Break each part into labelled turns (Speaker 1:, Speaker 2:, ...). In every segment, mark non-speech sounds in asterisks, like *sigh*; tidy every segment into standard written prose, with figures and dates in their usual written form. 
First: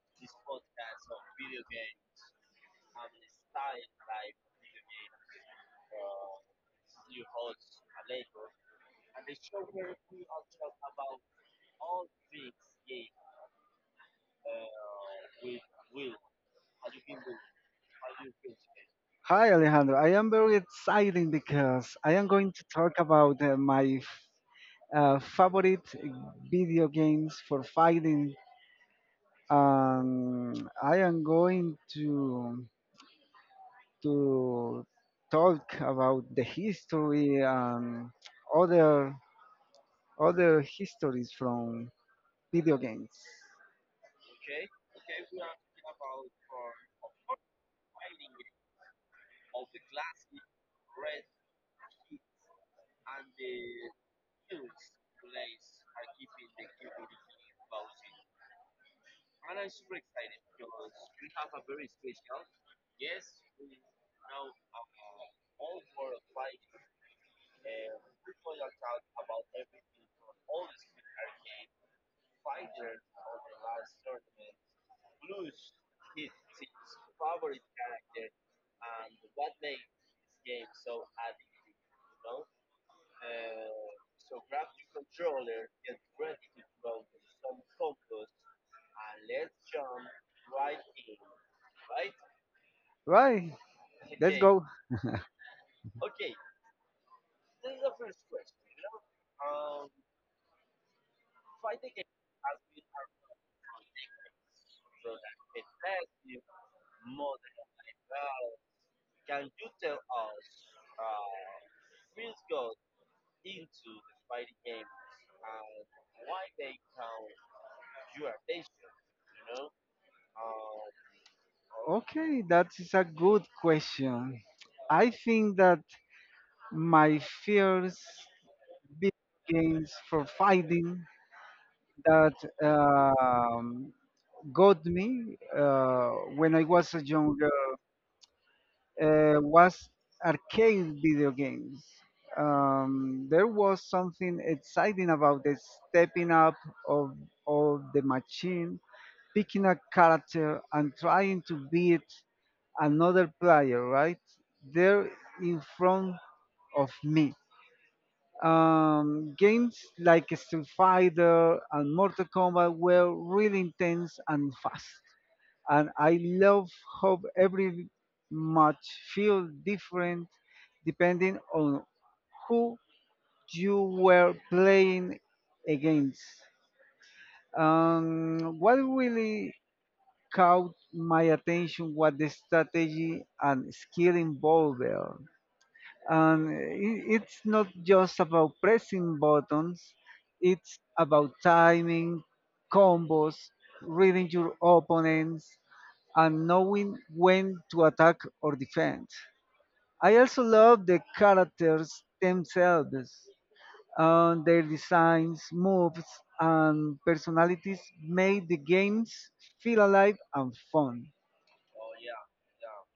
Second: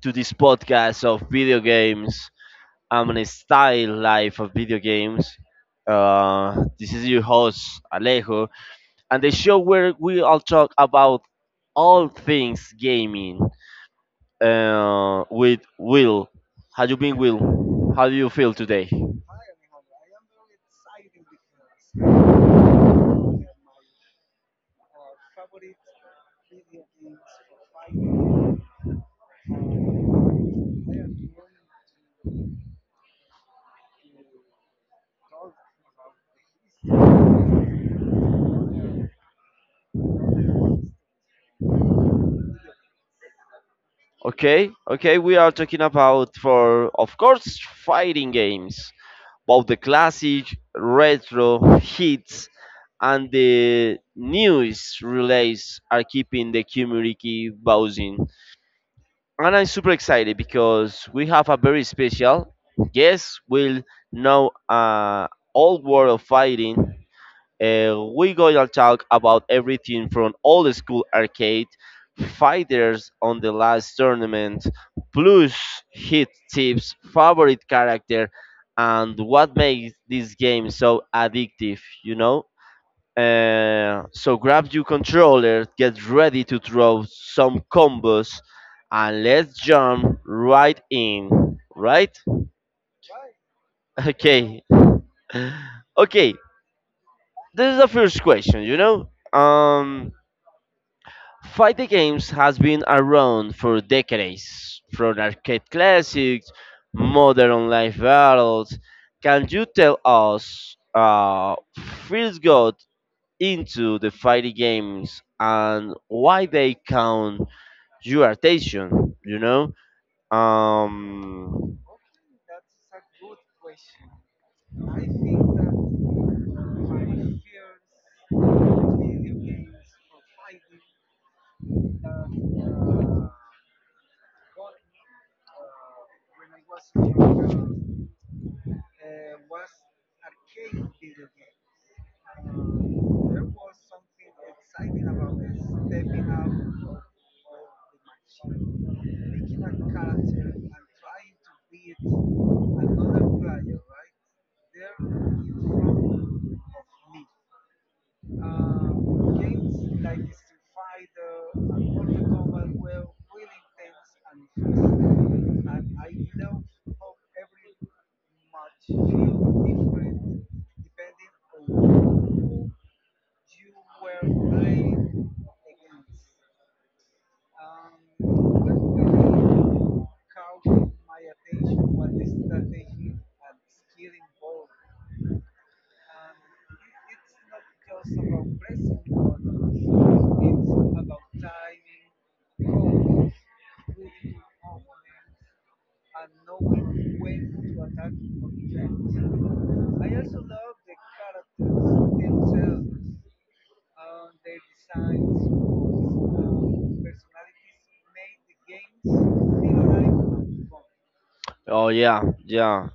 Speaker 1: to this podcast of video games and a style life of video games. This is your host Alejo, and the show where we all talk about all things gaming. With Will, how you been, Will? How do you feel today?
Speaker 2: Hi Alejandro, I am very excited because I am going to talk about my favorite video games for fighting. I am going to talk about the history and other other histories from video games.
Speaker 1: Okay, okay, we are talking about for of course fighting games, both the classic, retro, hits, and the news relays are keeping the community buzzing. And I'm super excited because we have a very special guest. We'll know all world of fighting. We're going to talk about everything from old school arcade fighters on the last tournament, plus hit tips, favorite character, and what makes this game so addictive. So grab your controller, get ready to throw some combos, and let's jump right in. Right?
Speaker 2: Right, let's go.
Speaker 1: Okay. *laughs* Okay. This is the first question. Fighting games has been around for decades, from arcade classics, modern online battles. Can you tell us, first god into the fighting games and why they count your attention. um
Speaker 2: Okay, that is a good question. I think that my fears video games for fighting that um, got me when I was a younger was arcade video games. There was something exciting about the stepping up of, of the machine, picking a character and trying to beat another player right there in front of me. Games like Street Fighter and Mortal Kombat were really intense and fast. And I love how every match feel different depending on who you were playing against. What really caught my attention was the strategy and skill involved, and it's not just about pressing buttons. It's about timing combos, reading your opponents, and knowing when to attack or defend. I also love the characters themselves, and their designs, moves, and personalities made the games feel alive and fun.
Speaker 1: oh, yeah,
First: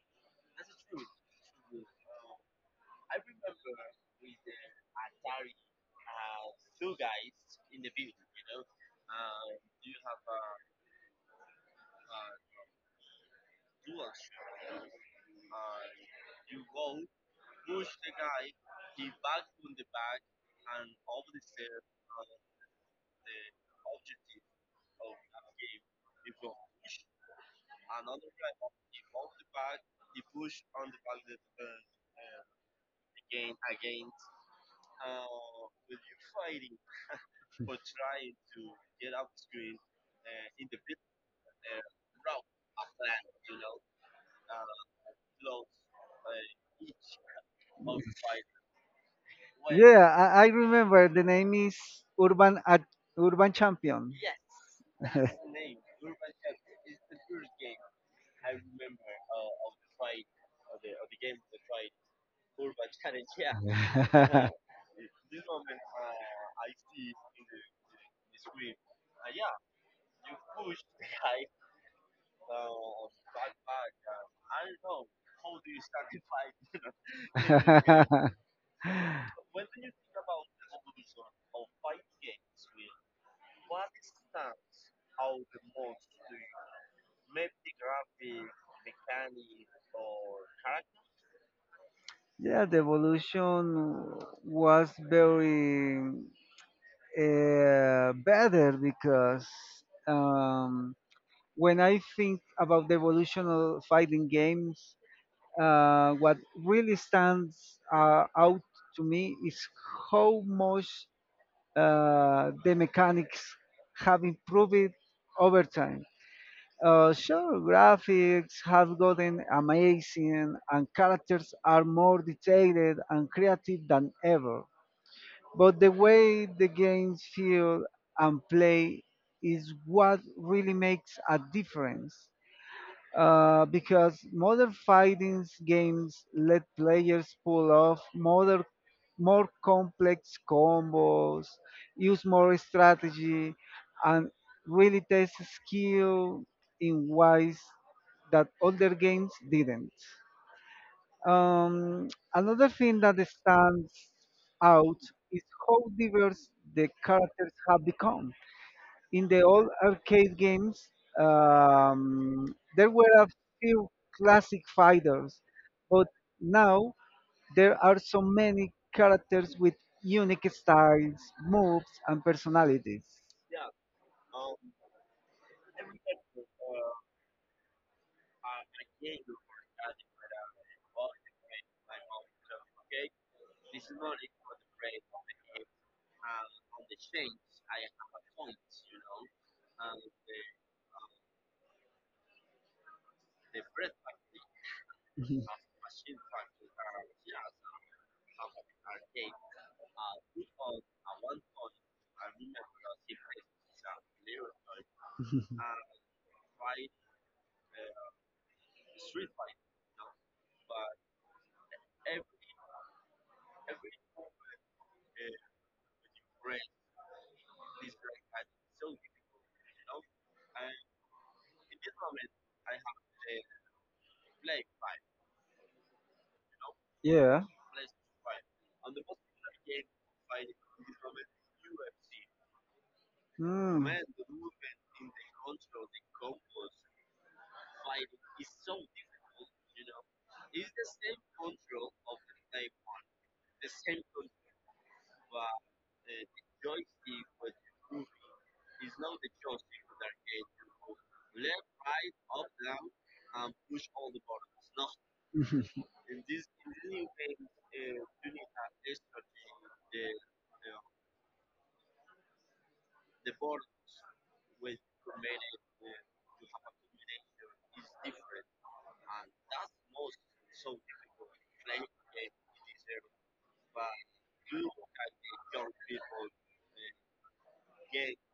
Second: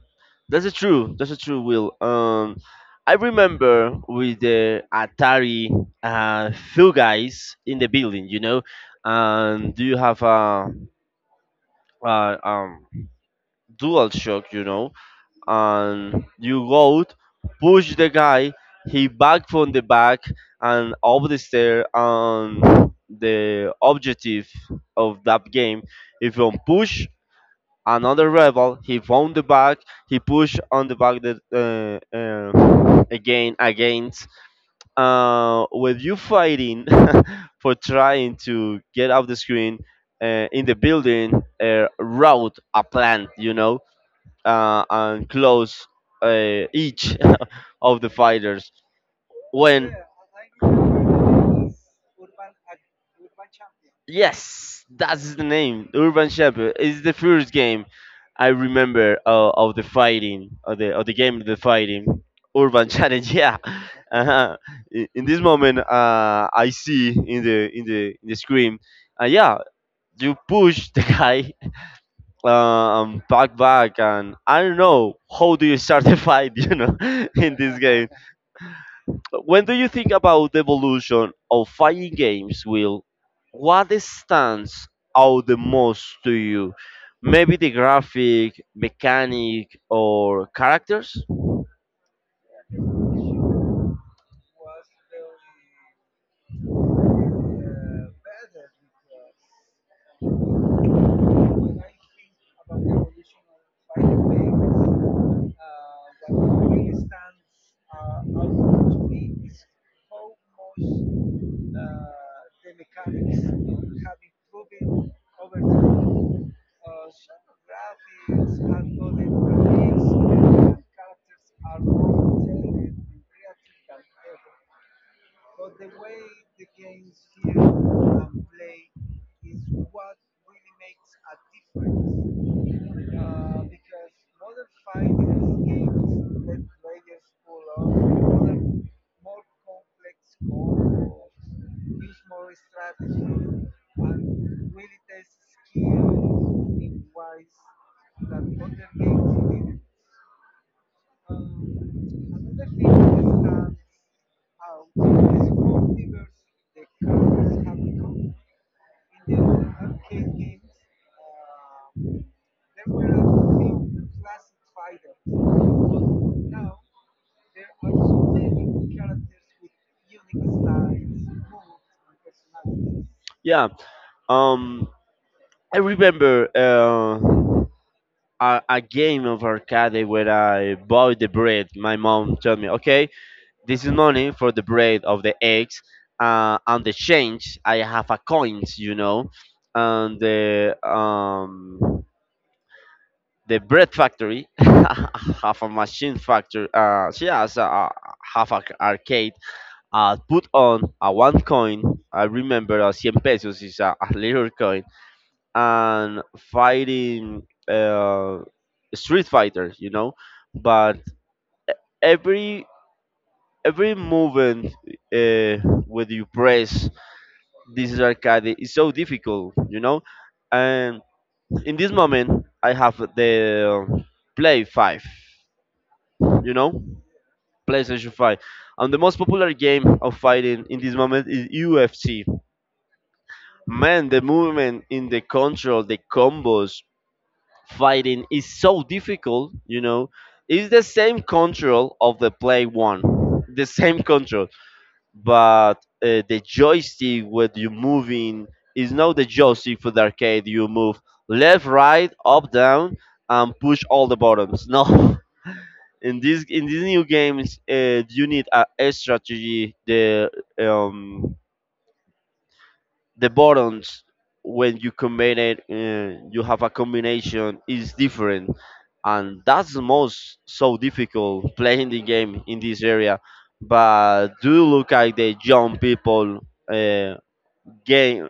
Speaker 1: that's a true, that's a true, Will. I remember with the Atari, few guys in the building, and do you have a, a dual shock, you know, and you load, push the guy, he back from the back and up the stair, and the objective of that game, if you push another rebel he found the back, he push on the back that again against with you fighting *laughs* for trying to get off the screen, in the building, route a plant, you know, and close each *laughs* of the fighters. When
Speaker 2: I remember the name is urban Ad- urban champion.
Speaker 1: yes, that's the name, Urban Shepherd. It's the first game I remember of the fighting, of the game, of the fighting, Urban Challenge. *laughs* Yeah,
Speaker 2: *laughs* Yeah,
Speaker 1: uh-huh. In this moment, I see in the in the screen, yeah, you push the guy, back and I don't know how do you start the fight. *laughs* You know, in this game, when do you think about the evolution of fighting games, Will, what stands out the most to you? Maybe the graphic, mechanic, or characters?
Speaker 2: the evolution was very better because um, when I think about the evolution of fighting games, what really stands out to me is how much the mechanics have improved over time. Sure, graphics have gotten amazing and characters are more detailed and creative than ever. But the way the games feel and play is what really makes a difference because modern fighting games let players pull off modern, more complex combos, use more strategy, and really test skill in ways that older games didn't. Um, Another thing that stands out is how diverse the characters have become. In the old arcade games, there were a few classic fighters, but now there are so many characters with unique styles, moves, and personalities.
Speaker 1: Yeah. um I remember a game of arcade where I bought the bread. My mom told me, okay, this is money for the bread of the eggs. On the change, I have a coins, you know, and the the bread factory *laughs* have a machine factory. She has a half a arcade. I put on a one coin. I remember a cien pesos is a little coin,
Speaker 2: *laughs*
Speaker 1: and fighting uh, Street Fighter, you know. But every every movement uh, with you press this arcade is so difficult, you know, and in this moment I have the play 5, you know,
Speaker 2: Yeah.
Speaker 1: playstation 5, and the most popular game of fighting in this moment is ufc.
Speaker 2: Mm. Man.
Speaker 1: Man, the movement in the control, the combos fighting is so difficult, you know. It's the same control of the play 1, the same control, but the joystick when you moving is not the joystick for the arcade. You move left, right, up, down, and push all the buttons. No, *laughs* in this, in these new games, you need a strategy. The um the buttons, when you combine it, you have a combination is different, and that's the most so difficult playing the game in this area. But do look at the young people, uh, game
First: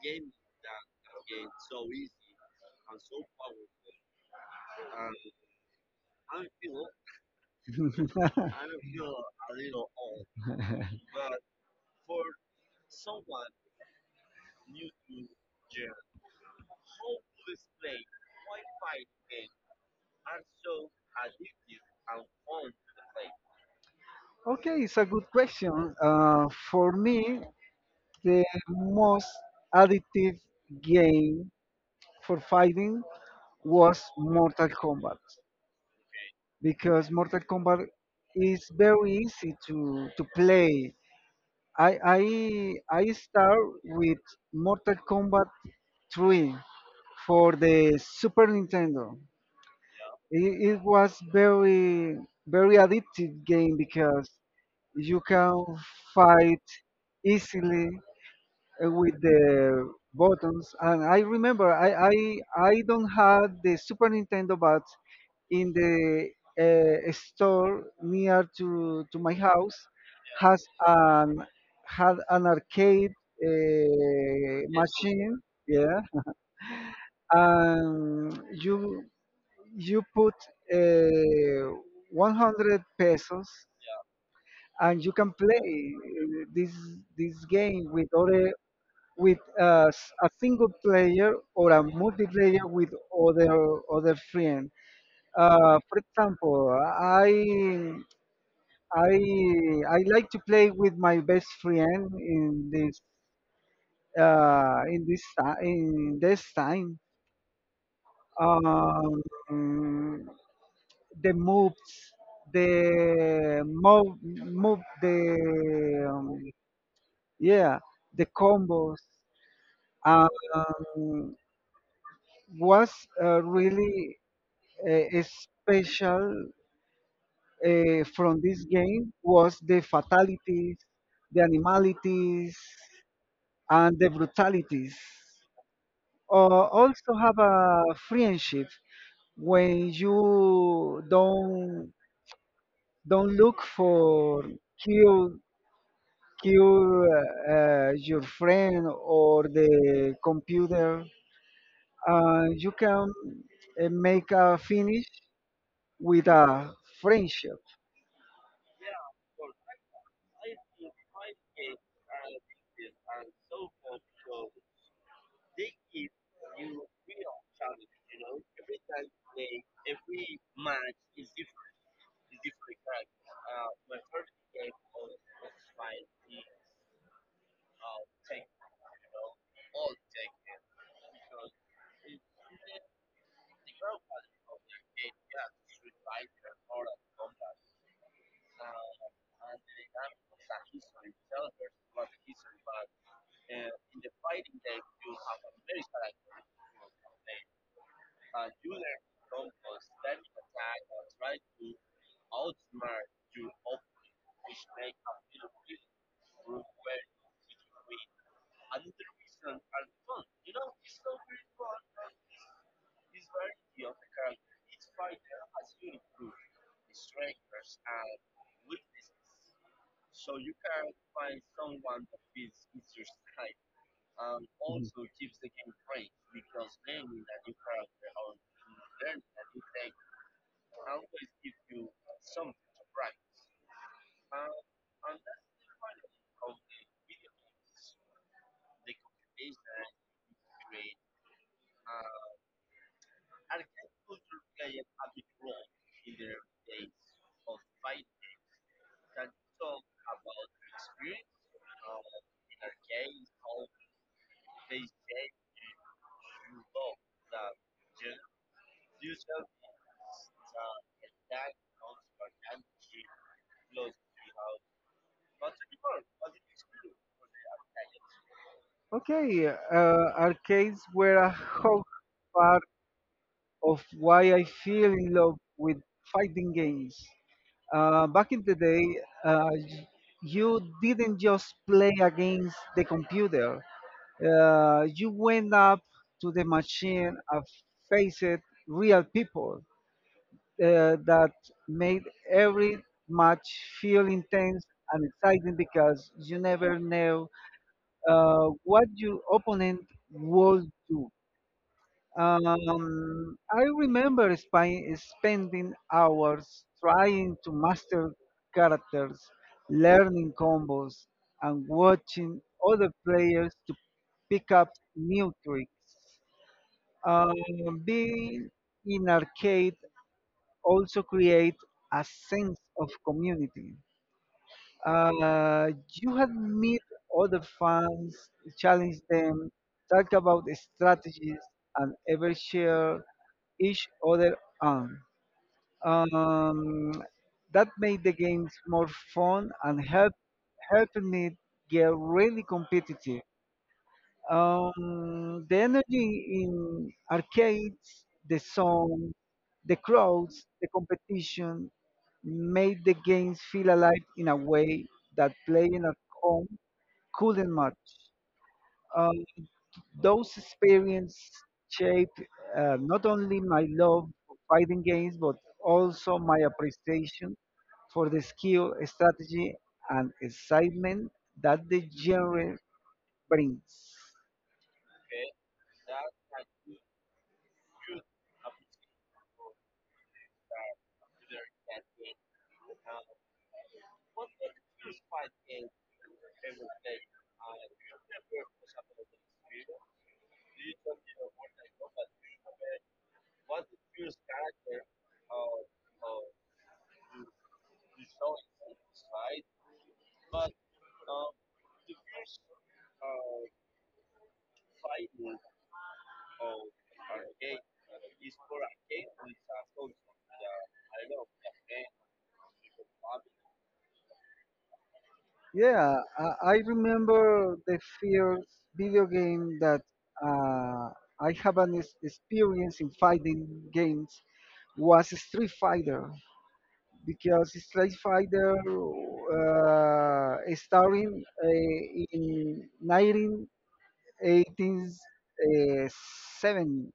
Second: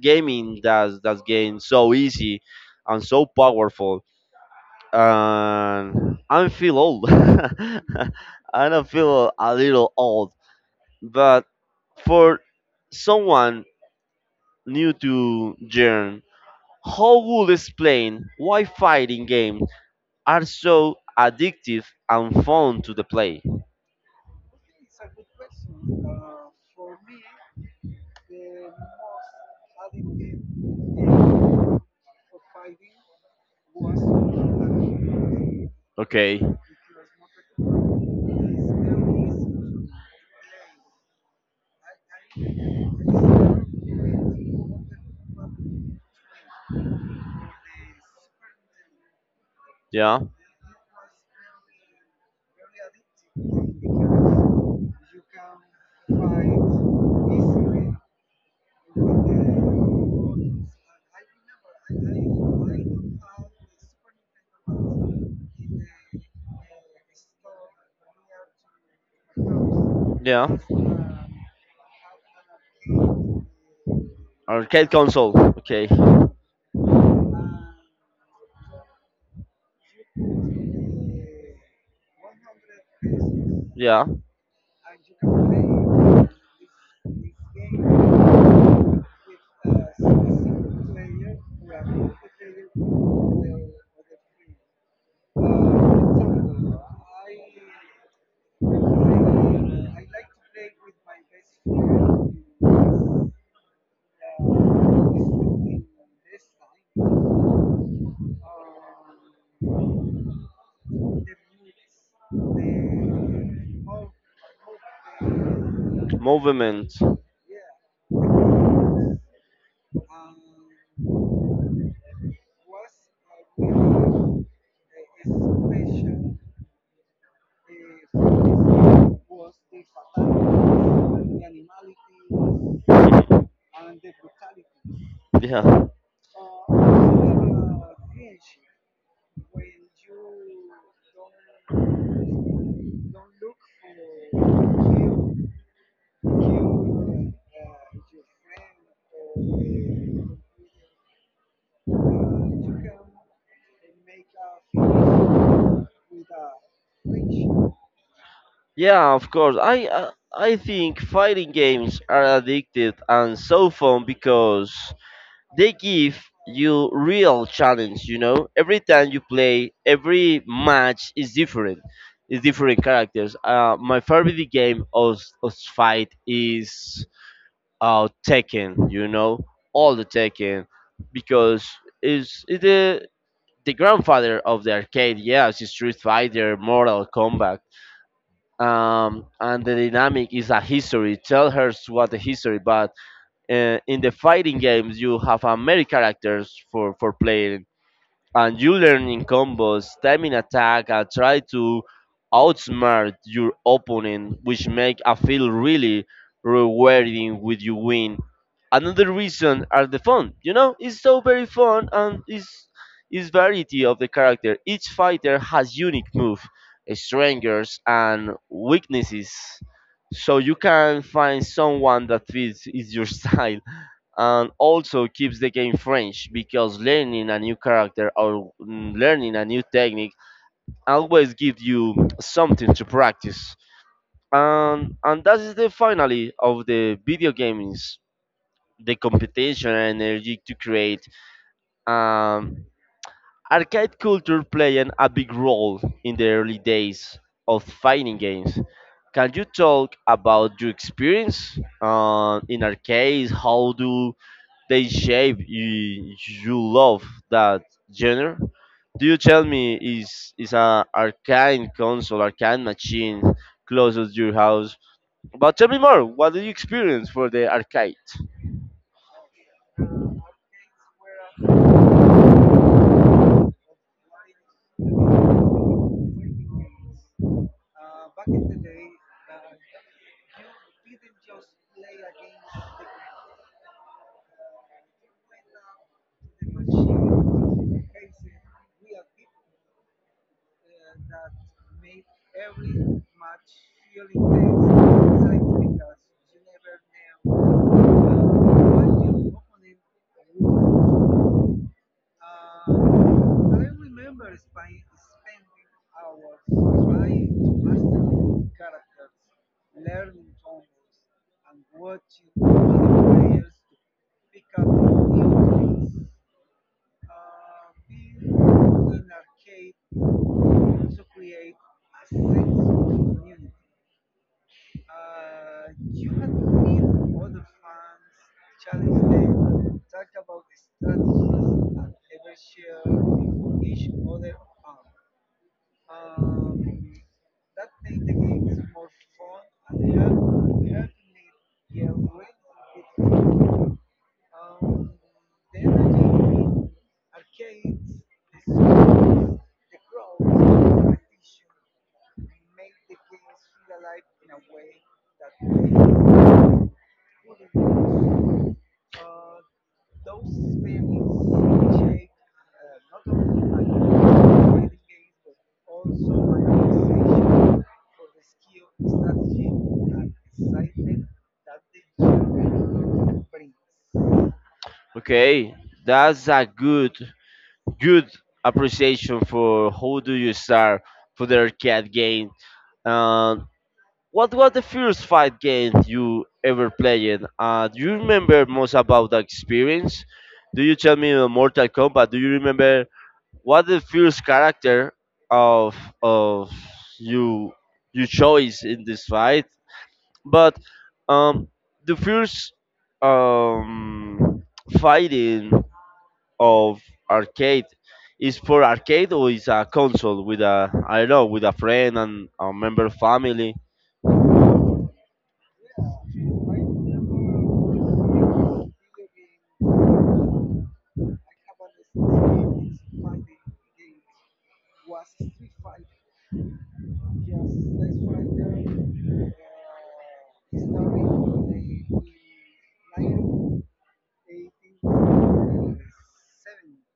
Speaker 1: gaming does that's game so easy and so powerful, and I feel old. *laughs* I don't feel a little old, but for someone new to Jern, how would explain why fighting games are so addictive and fun to the play?
Speaker 2: Okay, it's a good question. For me, the most addictive game for fighting was Mortal Kombat,
Speaker 1: Okay,
Speaker 2: because Mortal Kombat is very easy to play. I I I start with Mortal Kombat 3 for the Super Nintendo.
Speaker 1: yeah,
Speaker 2: It was very addictive game because you can fight easily with the buttons. And I remember I don't have the Super Nintendo, but in the store near to my house
Speaker 1: yeah.
Speaker 2: has an had an arcade
Speaker 1: Arcade console.
Speaker 2: machine.
Speaker 1: Okay.
Speaker 2: Yeah, and you put uh, 100 pesos
Speaker 1: Yeah.
Speaker 2: and you can play this game with other with a single player or a multiplayer with other friend. For example, I I I like to play with my best friend in this in this time. Um, the moves, the move, move the
Speaker 1: Movement.
Speaker 2: yeah, the combos. Um, was really special from this game was the fatalities, the animalities, and the brutalities.
Speaker 1: Yeah.
Speaker 2: Or also have a friendship when you don't look for kill kill your friend or the computer. Uh, you can make a finish with a friendship.
Speaker 1: Yeah, of course. I think fighting games are addictive and so fun because they give you real challenge, you know? Every time you play, every match is different. It's different characters. My favorite game of fight is Tekken, you know? All the Tekken, because it's the grandfather of the arcade. Yes, it's Street Fighter, Mortal Kombat, and the dynamic is a history. Tell her what the history, but in the fighting games you have many characters for playing, and you learning combos, timing attack, and try to outsmart your opponent, which make I feel really rewarding with you win. Another reason are the fun. You know, it's so very fun, and it's is variety of the character. Each fighter has unique move, strengths, and weaknesses, so you can find someone that fits is your *laughs* style, and also
Speaker 2: Mhm.
Speaker 1: keeps the game fresh because learning a new character or learning a new technique always gives you something to practice. And that is the finally of the video game is the competition and energy to create. Um, arcade culture playing a big role in the early days of fighting games. Can you talk about your experience in arcades? How do they shape you, you love that genre? Do you tell me is a arcane console, arcane machine close to your house? But tell me more. What did you experience for the arcade?
Speaker 2: Okay, uh, arcades were a hot part of why I feel in love with fighting games. Back in the day, uh, y- you didn't just play against the computer. You went up to the machine and faced real people that made every match feel intense and exciting, because you never know what your opponent will do. I remember spending hours trying to master characters, learning combos, and watching other players to pick up new tricks. Being in arcade also create a sense of community. You had meet other fans, challenge them, talk about the strategies, and ever share each other on. Um, that made the games more fun and helping it get really competitive. The energy in arcades, the song, the crowd, competition made the games feel alive in a way that playing at home couldn't much. Um, those experiences shaped not only my love for fighting games, but also my appreciation for the skill, strategy, and excitement that the genre brings.
Speaker 1: Okay, that's a good good appreciation for how do you start for the arcade game. Uh, What was the first fight game you ever played? Do you remember most about the experience? Do you tell me the Mortal Kombat? Do you remember what the first character of of you you choice in this fight? But um, the first um, fighting of arcade is for arcade or is a console with a I don't know with a friend and a member family.
Speaker 2: Yeah, I remember the first video game that uh, I have an experience in fighting games was Street Fighter, because Street Fighter starting in 1987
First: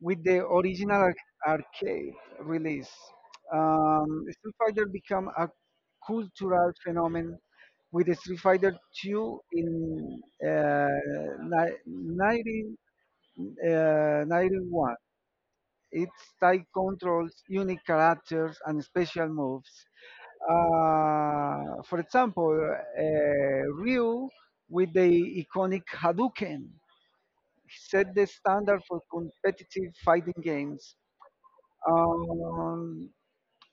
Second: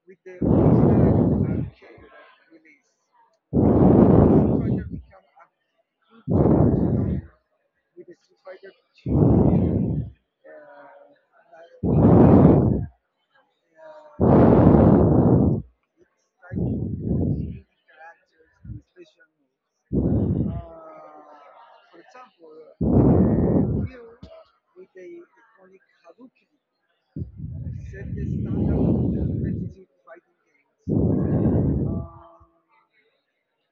Speaker 2: with the original arcade release. Street Fighter became a cultural phenomenon with the Street Fighter 2 in uh, ni- 19, uh, 91. Its tight controls, unique characters, and special moves. For example, Ryu with the iconic Hadouken set the standard for competitive fighting games. Um,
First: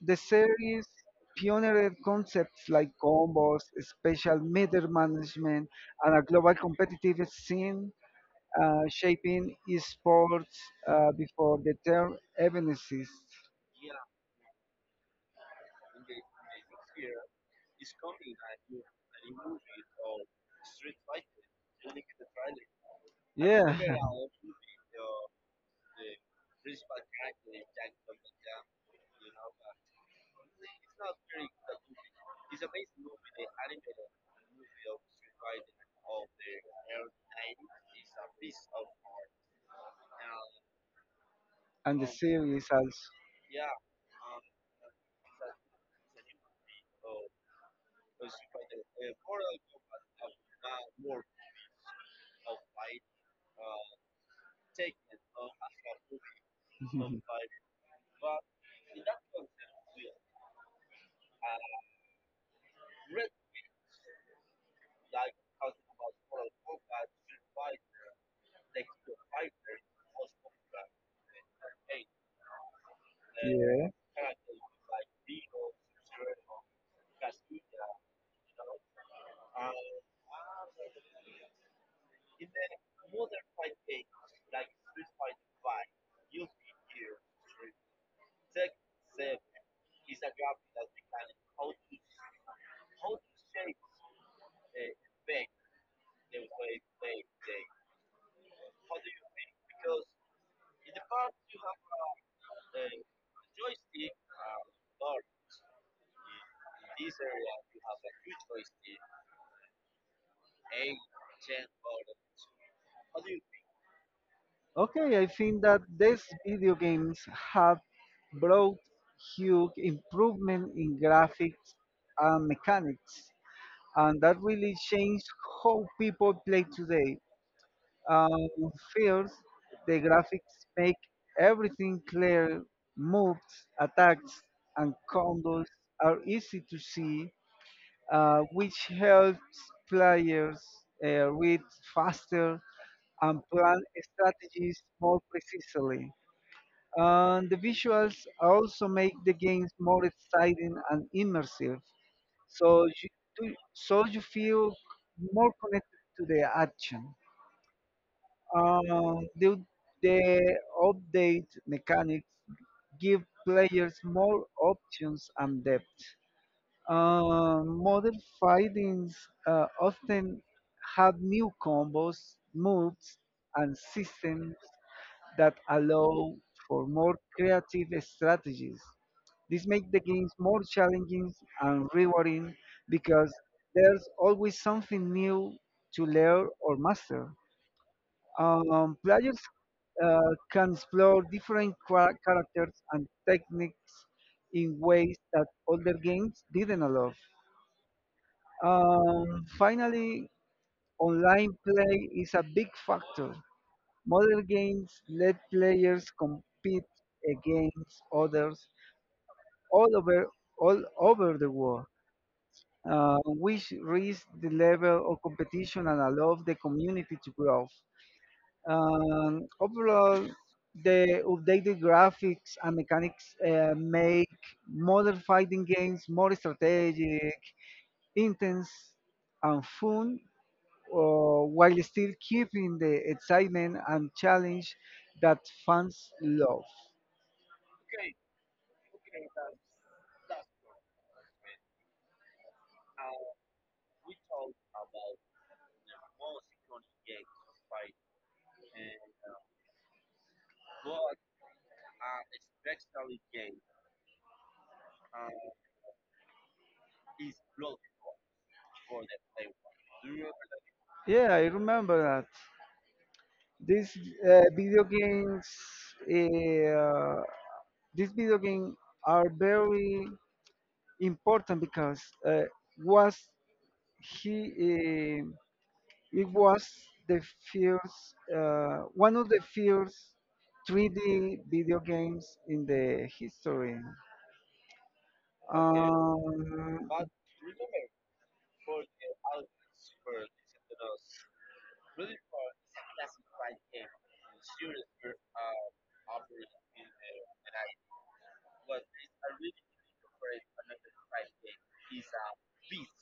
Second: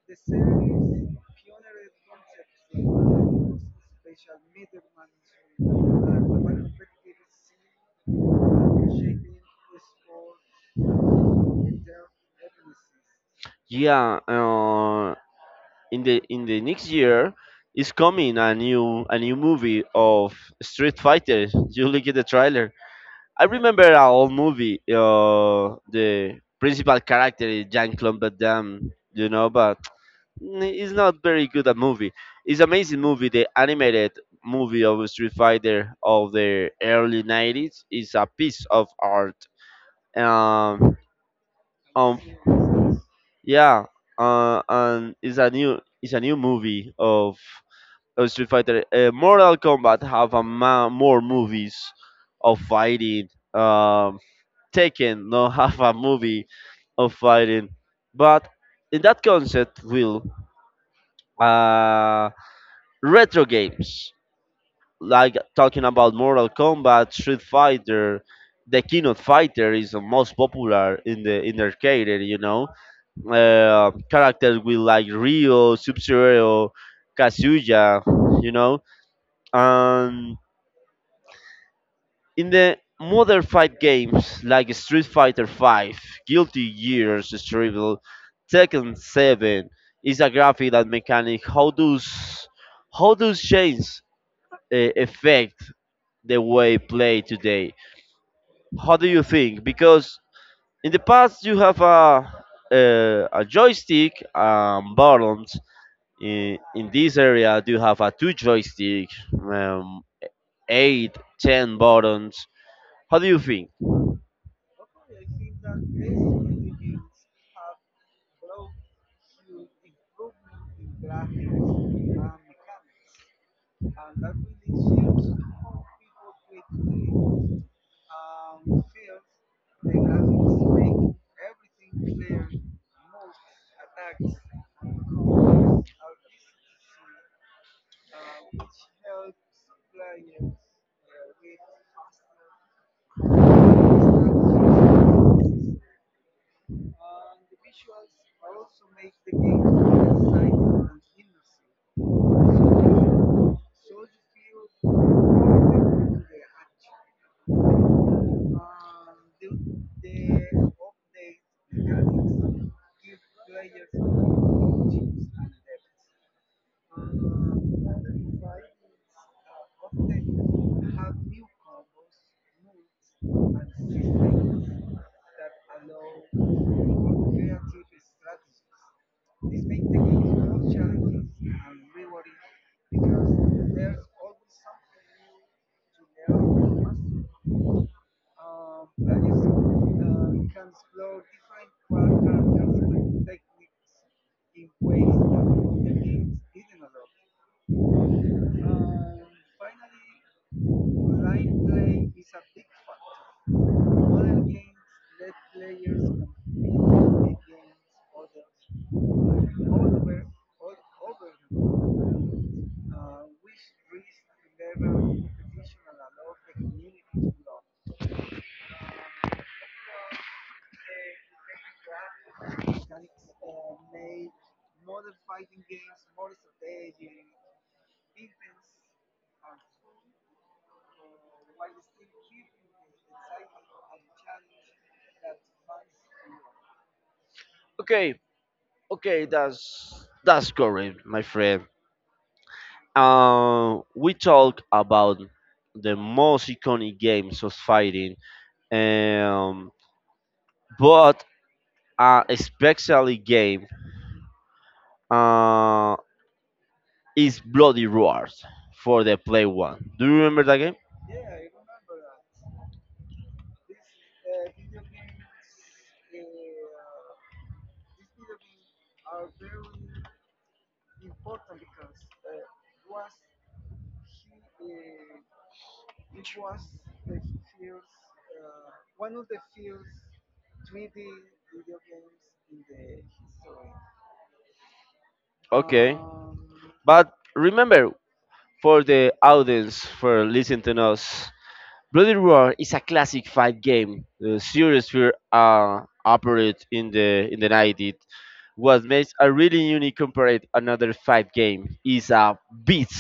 Speaker 2: the series pioneered concepts like combos, special meter management, and a global competitive scene, shaping esports before the term even exists.
Speaker 1: Yeah, in the next year is coming a new movie of Street Fighter. You look at the trailer. I
Speaker 2: Yeah,
Speaker 1: remember an old movie. The principal character is Jean-Claude Van Damme, you know, but it's not very good a movie. It's
Speaker 2: *laughs*
Speaker 1: amazing movie. The animated movie of Street Fighter of the early 90s is a piece of art. Um,
Speaker 2: and the
Speaker 1: um,
Speaker 2: series also.
Speaker 1: yeah, and it's a new movie of Street Fighter. Mortal Kombat have a ma- more movies of fighting. Um, Tekken no *laughs* have a movie of
Speaker 2: *laughs*
Speaker 1: fighting, but in that concept, Will, uh, retro games like talking about Mortal Kombat, Street Fighter, the King of Fighter is the most popular in the arcade. You know,
Speaker 2: Yeah.
Speaker 1: characters with like Rio, Sub Zero, Kazuya, you know. And in the modern fight games like Street Fighter V, Guilty Gear, Strivel, Tekken 7, is a graphic and mechanic. How does change affect the way play today? How do you think? Because in the past you have a joystick, buttons, in this area do you have a two joystick, um, 8 10 buttons, how do you think?
Speaker 2: Okay, I think that the video games have brought huge improvement in graphics and mechanics, and that really changed how people play today. Um, first, the graphics make everything clear. Moves, attacks, and combos are easy to see, which helps players read faster and plan strategies more precisely. And the visuals also make the games more exciting and immersive, so you so you feel more connected to the action. Um, the, the update mechanics give players more options and depth. Modern fightings often have new combos, moves, and systems that allow for more creative strategies. This makes the games more challenging and rewarding, because there's always something new to learn or master. Players can explore different characters and techniques in ways that older games didn't allow. Finally, online play is a big factor. Modern games let players compete against others all over all over the world, which raise the level of competition and allow the community to grow. Overall, the updated graphics and mechanics make modern fighting games more strategic, intense, and fun, while still keeping the excitement and challenge that fans love.
Speaker 1: Okay, okay, that's correct, my friend. We talk about the most iconic games of fighting, um, but especially game uh, is bloody roar for the play one, do you remember that game?
Speaker 2: Yeah, I remember that. These uh, video games, uh, these video games are very important because uh, was he it was the first one of the first 3D video games in the history. Okay.
Speaker 1: Okay,
Speaker 2: But
Speaker 1: but remember for the audience for listening to us. Bloody Roar is a classic fight game. The series were operated in the 90s. What makes a really unique compared to another fight game is a beat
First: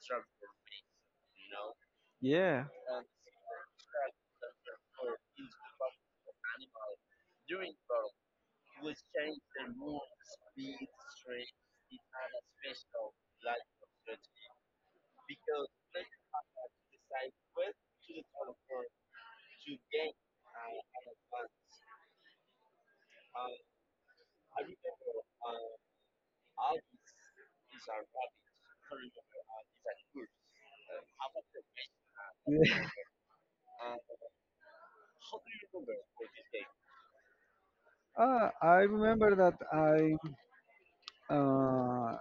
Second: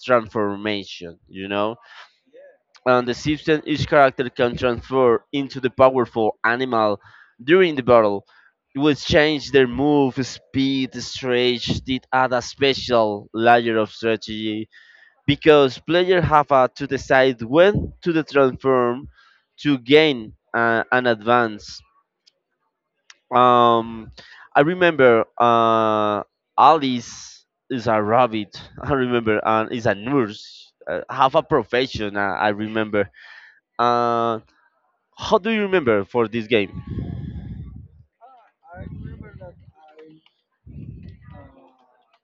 Speaker 1: transformation, you know.
Speaker 2: yeah.
Speaker 1: And the system, each character can transform into the powerful animal during the battle. It will change their move, speed, stretch, did add a special layer of strategy because players have to decide when to the transform to gain an advance. Um, I remember Alice is a rabbit. *laughs* I remember, and is a nurse, have a profession. I
Speaker 2: *laughs*
Speaker 1: remember. Uh, how do you remember for this game?
Speaker 2: Ah, I remember that uh,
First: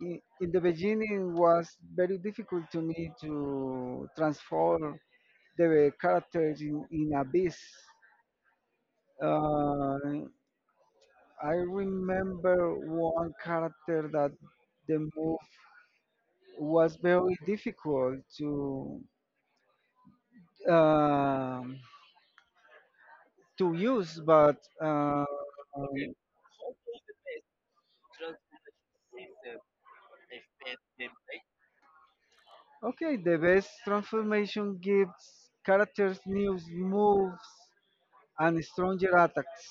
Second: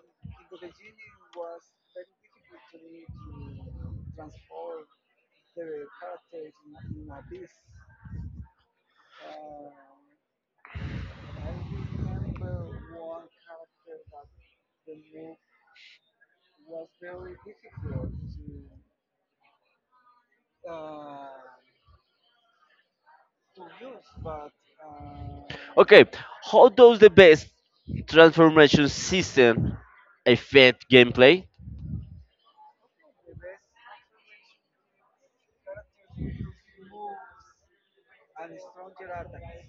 Speaker 2: in the beginning, was very difficult to me to transform the characters in Abyss. Uh, I remember one character that the move was very difficult to um use, but uh,
Speaker 1: Okay, how does the best transformation system affect gameplay?
Speaker 2: okay, the best transformation gives characters new moves and stronger attacks.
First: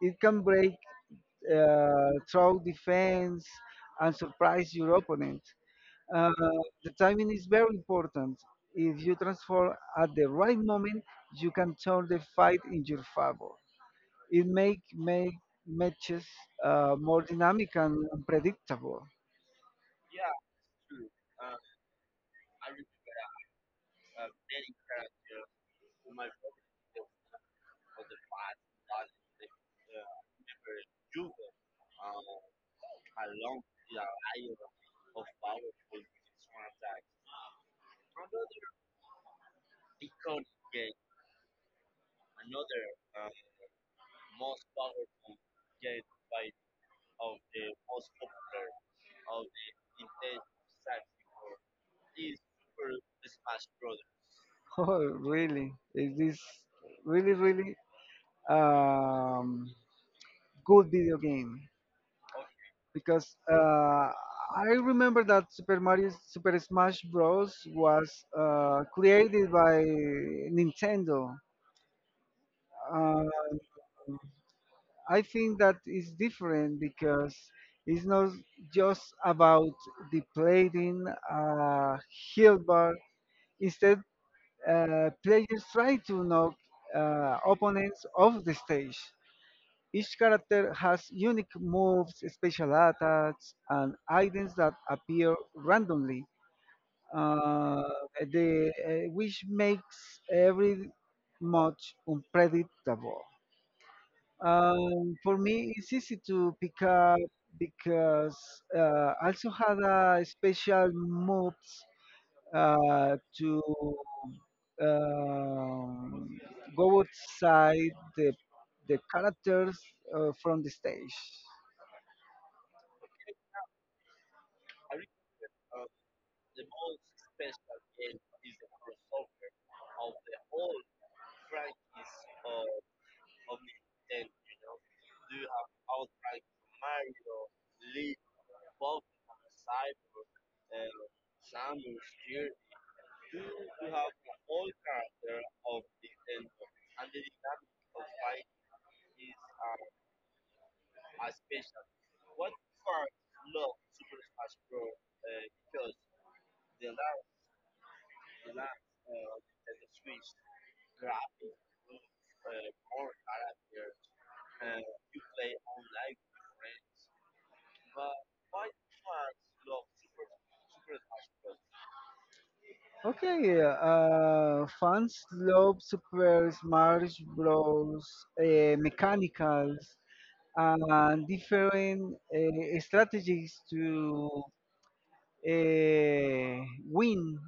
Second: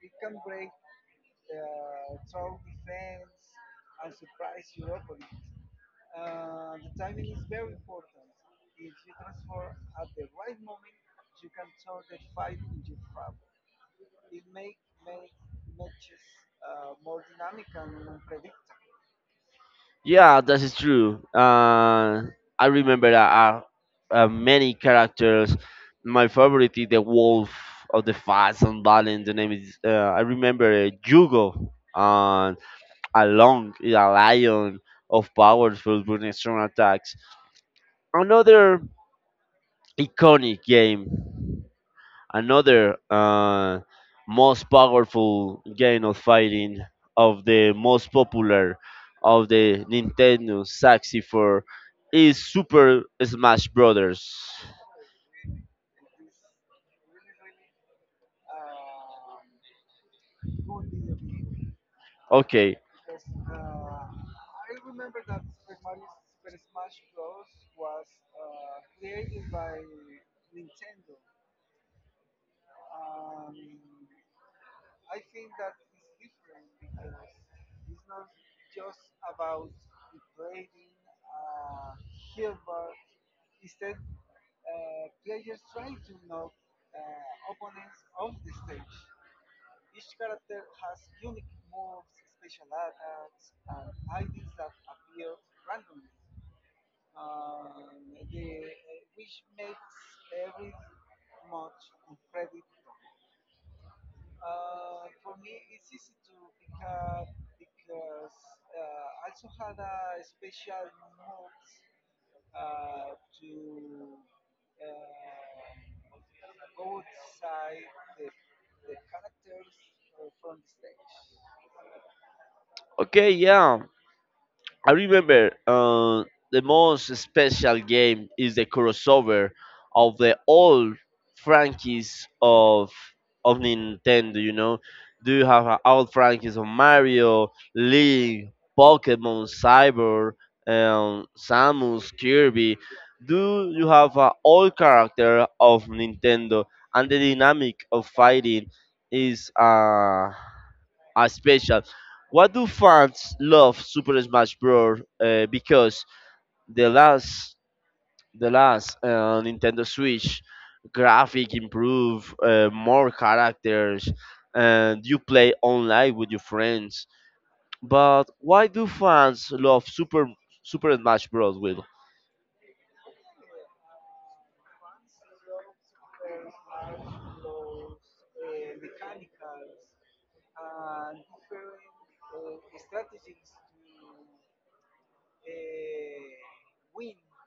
Speaker 2: It can break through defense and surprise your opponent. Uh, the timing is very important. If you transform at the right moment, you can turn the fight in your favor. It make matches more dynamic and unpredictable. *laughs*
Speaker 1: Yeah, that is true. I remember many characters. My favorite is the Wolf of the Fast and Balance. The name is. I remember Jugo, and Along is a lion of powerful but strong attacks. Another iconic game, another most powerful game of fighting, of the most popular of the Nintendo 64, is Super Smash Brothers.
Speaker 2: Oh, really? It is really um, good video game.
Speaker 1: Okay,
Speaker 2: Because I remember that Super Mario Super Smash Bros was created by Nintendo. Uh, I think that is different because it's not just about the playing uh, heal bar. Instead, players try to knock opponents off the stage. Each character has unique moves, special attacks, and items that appear randomly, uh, which makes every much unpredictable. For me, it's easy to pick up because I also had a special moves to um, go outside the the characters from the stage.
Speaker 1: okay, yeah. I remember the most special game is the crossover of the old franchises of Nintendo. You know, do you have an old franchises of Mario, Link, Pokemon, Cyber, Samus, Kirby? Do you have an old character of Nintendo, and the dynamic of fighting is are special. Why do fans love Super Smash Bros? Because the last, the last Nintendo Switch graphic improve, more characters, and you play online with your friends. But why do fans love Super Smash Bros, Will,
Speaker 2: Okay, fans love Super Smash Bros. Mechanicals and different strategies to win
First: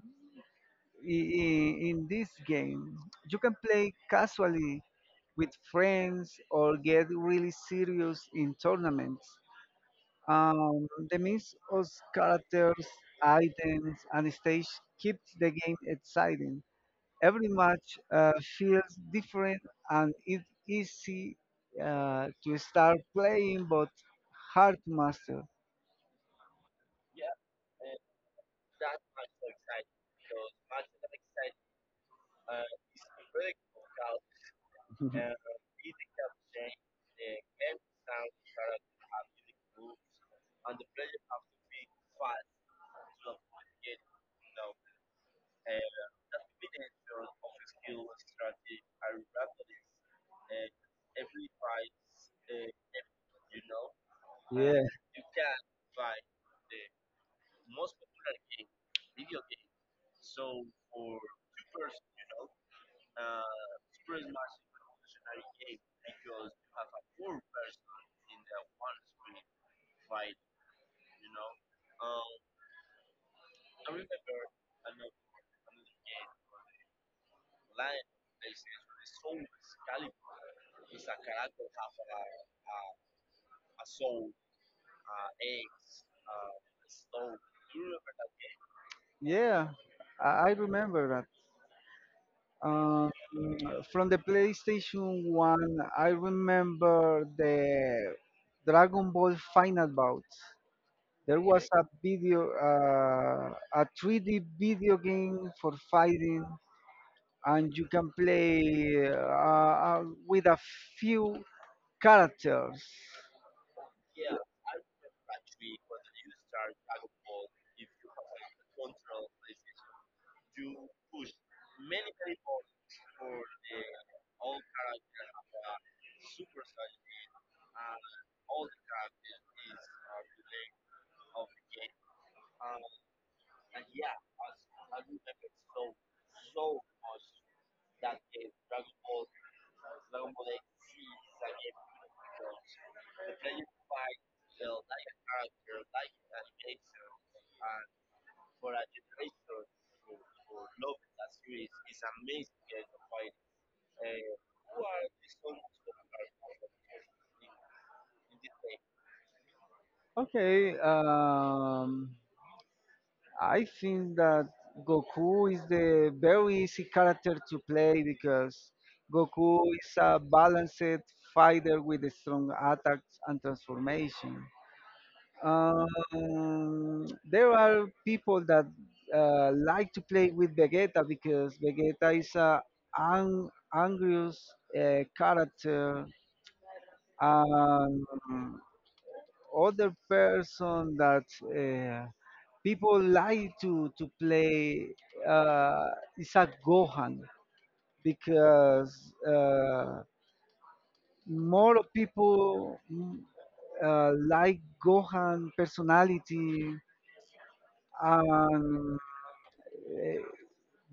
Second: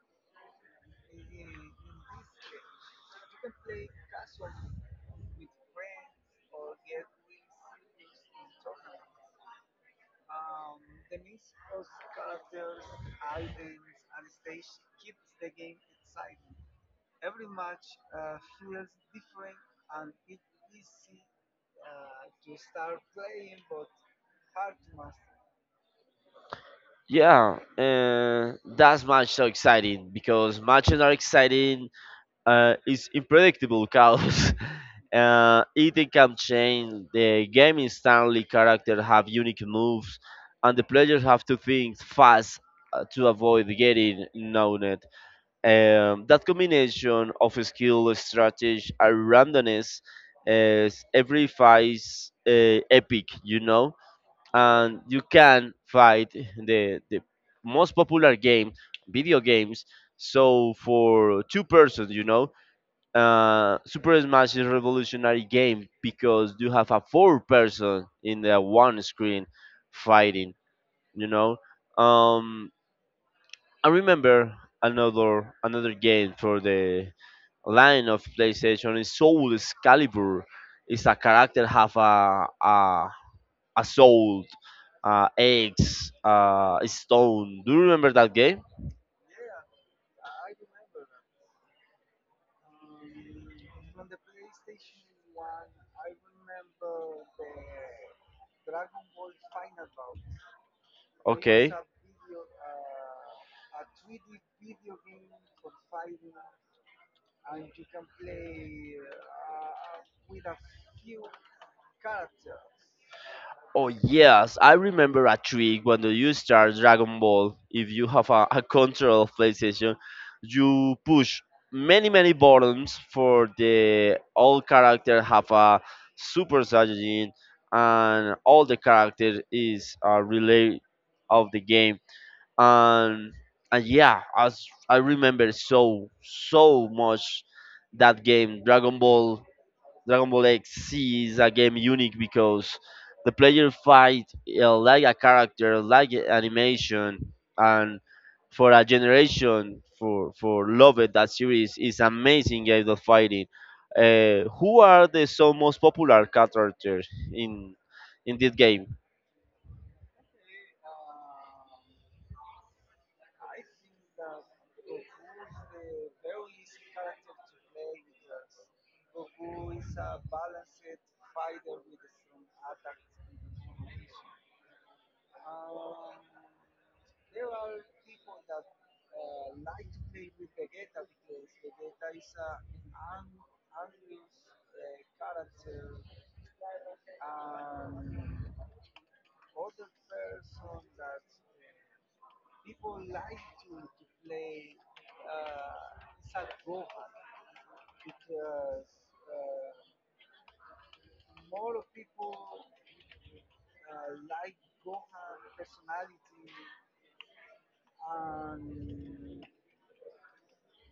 Speaker 2: in, in this game. You can play casually with friends or get really serious in tournaments. The mix of characters, items, and stage keeps the game exciting. Every match feels different, and it's easy to start playing, but hard to master.
Speaker 1: yeah, that's match so exciting because matches are exciting. Is unpredictable chaos. *laughs*
Speaker 2: *laughs* Yeah,
Speaker 1: Eating can change. The game instantly characters have unique moves, and the players have to think fast to avoid getting known. That combination of skill, strategy, and randomness is every fight epic,
Speaker 2: yeah,
Speaker 1: and you can fight the most popular game, video games. So for two persons, Super Smash is a revolutionary game because you have a four person in the one screen fighting. You know, um, I remember another game for the line of PlayStation is Soul Excalibur. It's a character have a soul, eggs, stone. Do you remember that game?
Speaker 2: yeah, I remember that. Um, from the PlayStation One, I remember the Dragon Ball Final Bout. There was
Speaker 1: Okay.
Speaker 2: a 3D video game for fighting, and you can play with a few characters.
Speaker 1: Oh yes, I remember a trick when you start Dragon Ball. If you have a control of PlayStation, you push many buttons for the all character have a Super Saiyajin, and all the character is a relay of the game. And and yeah, as I remember so so much that game Dragon Ball X Z is a game unique because the player fight like a character, like a animation, and for a generation for loved that series is amazing game of fighting. Who are the so most popular characters in in this game?
Speaker 2: Okay, I think that Goku is the very easy character to play, because Goku is a balanced fighter with strong attacks and transformation. There are people that like to play with Vegeta, because Vegeta is a ang- angrious character. Um, other person that uh, people like to play uh, is a Gohan because more people like Gohan personality, and uh,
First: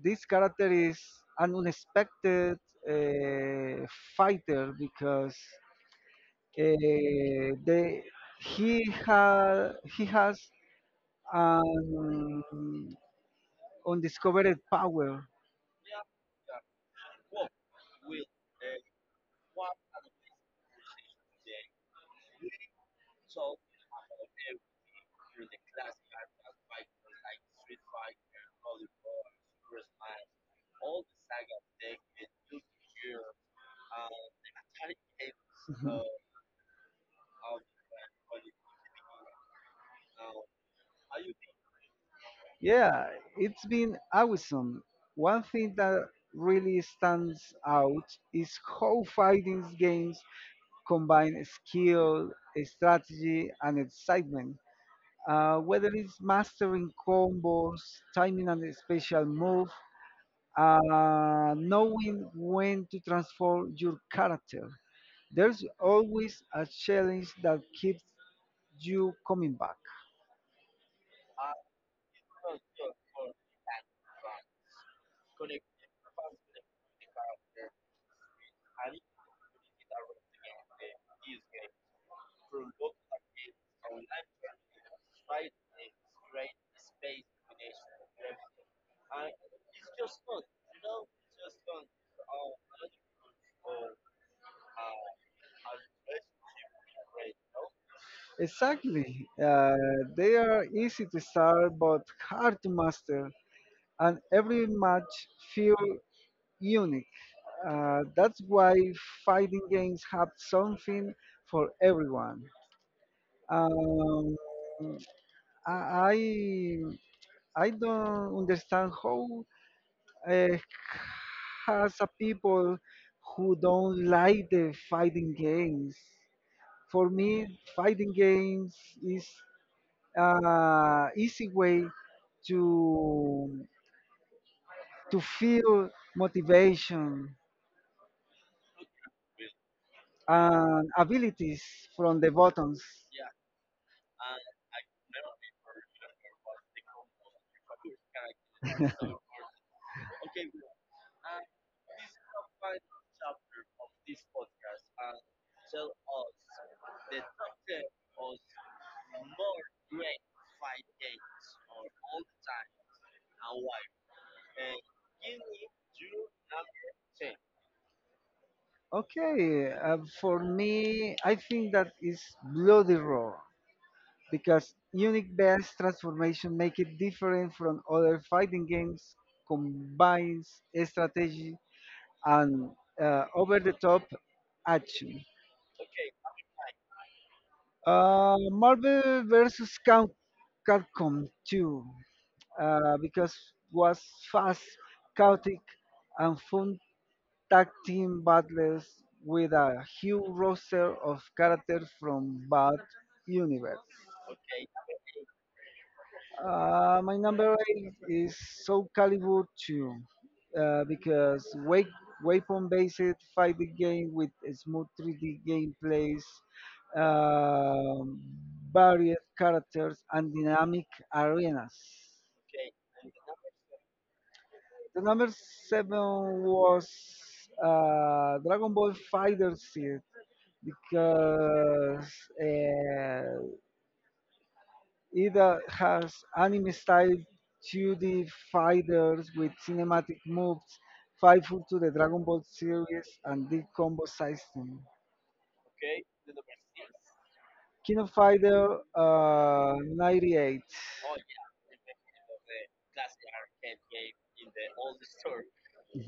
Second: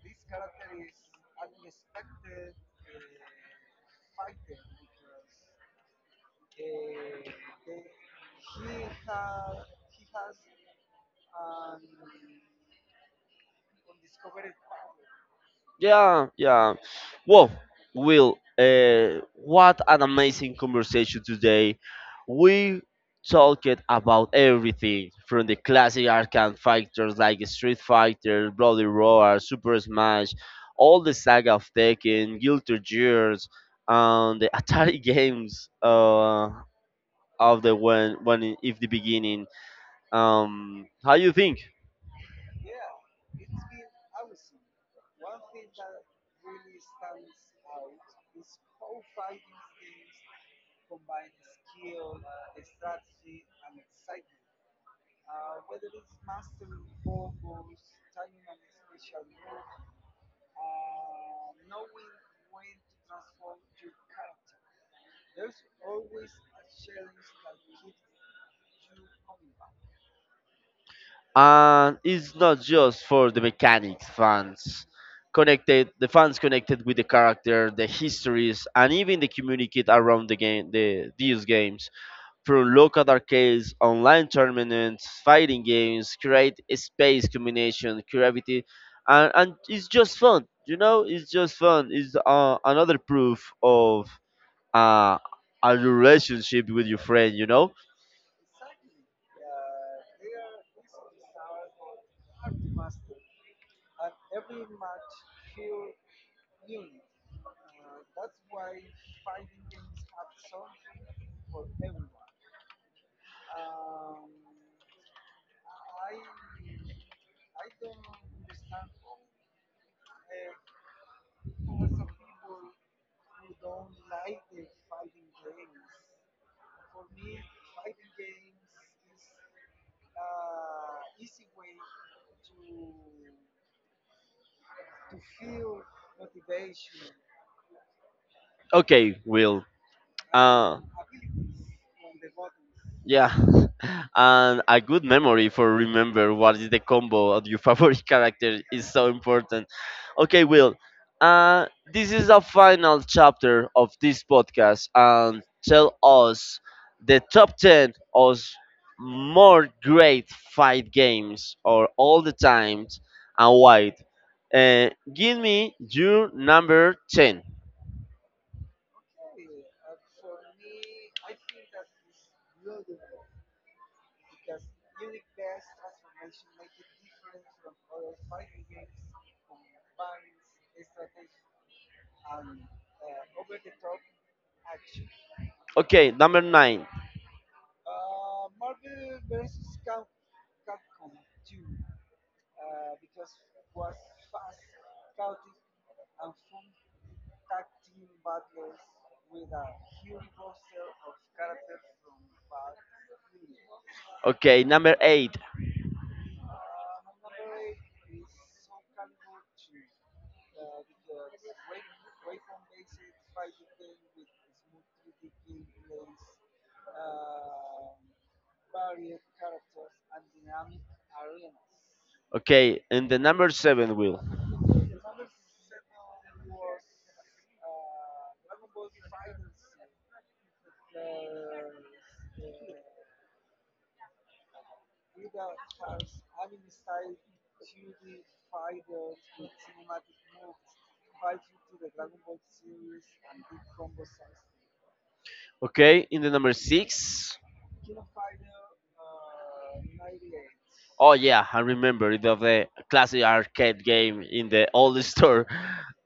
Speaker 2: this character is an unexpected uh, fighter because they he ha he has um, undiscovered power.
Speaker 1: Yeah, yeah. Well, Will, what an amazing conversation today. We talked about everything from the classic arcade fighters like Street Fighter, Bloody Roar, Super Smash, all the saga of Tekken, Guilty Gears, and the *laughs* Atari games
Speaker 2: Mhm. *laughs*
Speaker 1: of the when if the beginning. How you think?
Speaker 2: Yeah, it's been awesome. One thing that really stands out is how fighting games combine skill, strategy, and excitement. Whether it's mastering combos, timing and special move, knowing when to transform your character. There's always a challenge that keeps you coming back.
Speaker 1: And it's not just for the mechanics fans connected the fans connected with the character the histories and even the communicate around the game these games through local arcades online tournaments fighting games create a space combination creativity and it's just fun it's just fun it's another proof of uh, a relationship with your friend.
Speaker 2: Exactly. They are easy to start but hard to master, and every match feel unique. That's why fighting games have something for everyone. Um, I I don't understand how uh, has a people who don't like the fighting games. For me, fighting games is easy way to to feel motivation
Speaker 1: Okay, Will. uh,
Speaker 2: and abilities from the buttons.
Speaker 1: Yeah, *laughs* and a good memory for remember what is the combo of your *laughs* favorite character is so important. Okay, Will, uh, this is the final chapter of this podcast, and tell us the top 10 of more great fight games or all the times and why. Uh, Give me your number 10.
Speaker 2: Okay, for me, I think that is Bloody Roar, because unique best transformation make it different from other fighting games, combines strategy and over-the-top action.
Speaker 1: Okay, number nine.
Speaker 2: Marvel versus Capcom 2, because was fast, chaotic, and fun tag team battles with a huge roster of characters from both universe.
Speaker 1: Okay, number eight.
Speaker 2: My number eight is Soul Calibur 2, because wake, weapon-based fighting game with a smooth 3D gameplays, um, varied characters, and dynamic arenas.
Speaker 1: Okay, and the number seven, Will.
Speaker 2: The number seven was Dragon Ball Fighter Z, because uh, it has anime-style 2D fighters with cinematic moves, faithful to the Dragon Ball series and the combo system.
Speaker 1: Okay, in the number six.
Speaker 2: King of Fighter 98.
Speaker 1: Oh yeah, I remember it of the classic arcade game in the old store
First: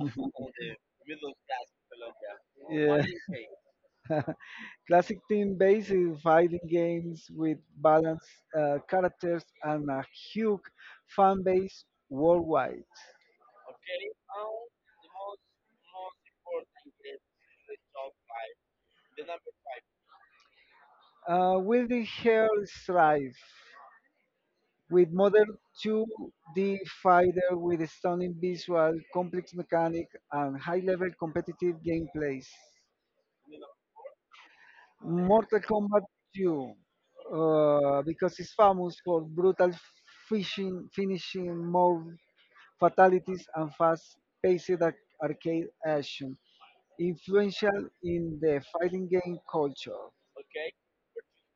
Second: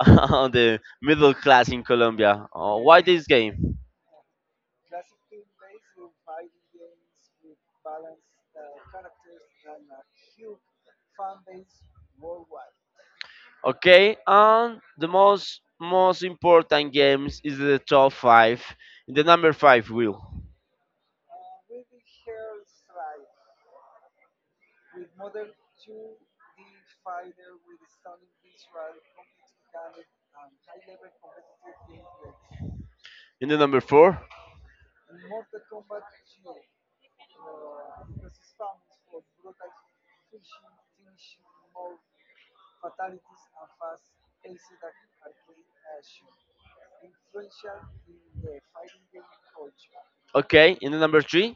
Speaker 1: *laughs* on the middle class in Colombia. Oh, why
Speaker 2: Yeah.
Speaker 1: this game?
Speaker 2: *laughs* Classic team-based fighting games with balanced characters and a huge fan base worldwide.
Speaker 1: Okay, and the most important games is the top five. In the number five, Will.
Speaker 2: Will the hair strive? With modern 2D fighter with stunning visual, complex mechanic, and high-level competitive gameplays.
Speaker 1: In the number four.
Speaker 2: Mortal Kombat 2, because it's famous for brutal finishing, more fatalities, and fast-paced arcade action, influential in the fighting game culture.
Speaker 1: Okay, in the number three.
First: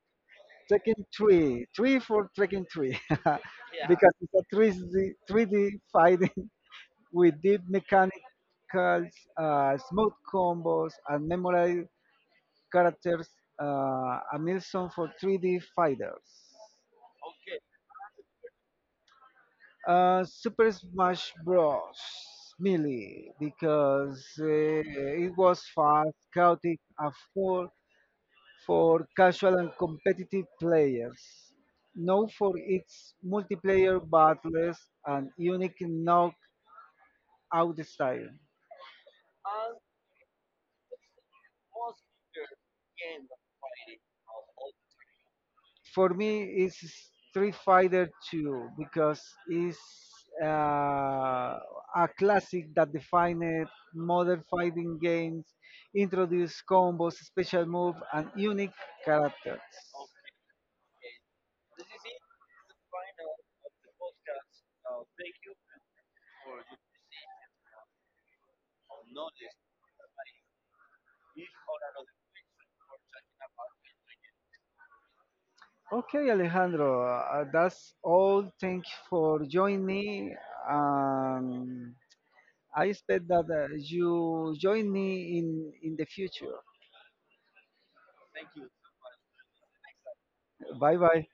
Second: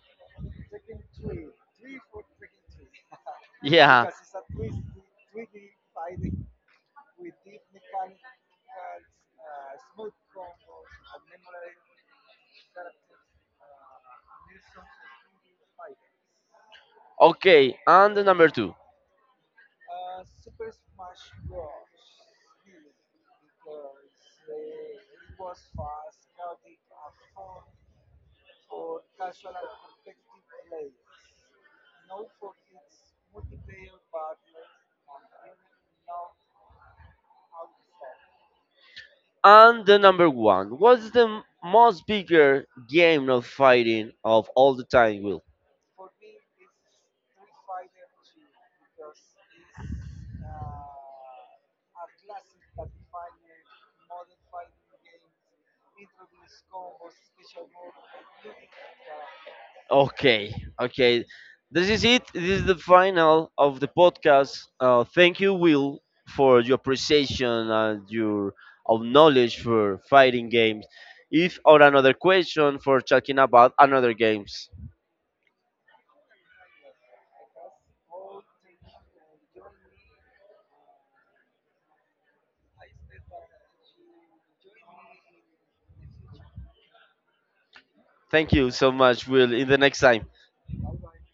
Speaker 2: Tekken 3, *laughs*
Speaker 1: Yeah.
Speaker 2: because it's a 3D fighting. We did mechanicals, smooth combos, and memorable characters, a milestone for 3D fighters.
Speaker 1: Okay, and the number two.
Speaker 2: Super Smash Bros. Melee, because it was fast, chaotic, and full for casual and competitive players. Known for its multiplayer battles and unique knockout style.
Speaker 1: And the number one. What's the most bigger game of fighting of all the time, Will?
Speaker 2: For me it's Street Fighter 2 because it's uh, a classic that defined modern fighting games, introduced combos, special moves, and unique characters.
Speaker 1: Okay, okay. This is it. This is the final of the podcast. Thank you, Will, for your appreciation and your of knowledge for fighting games. If or another question for talking about another games.
Speaker 2: Okay, Alejandro, that's all. Thank you for joining me. Um, I expect that you join me in the future.
Speaker 1: Thank you so much, Will. In the next time.
Speaker 2: Vai, vai.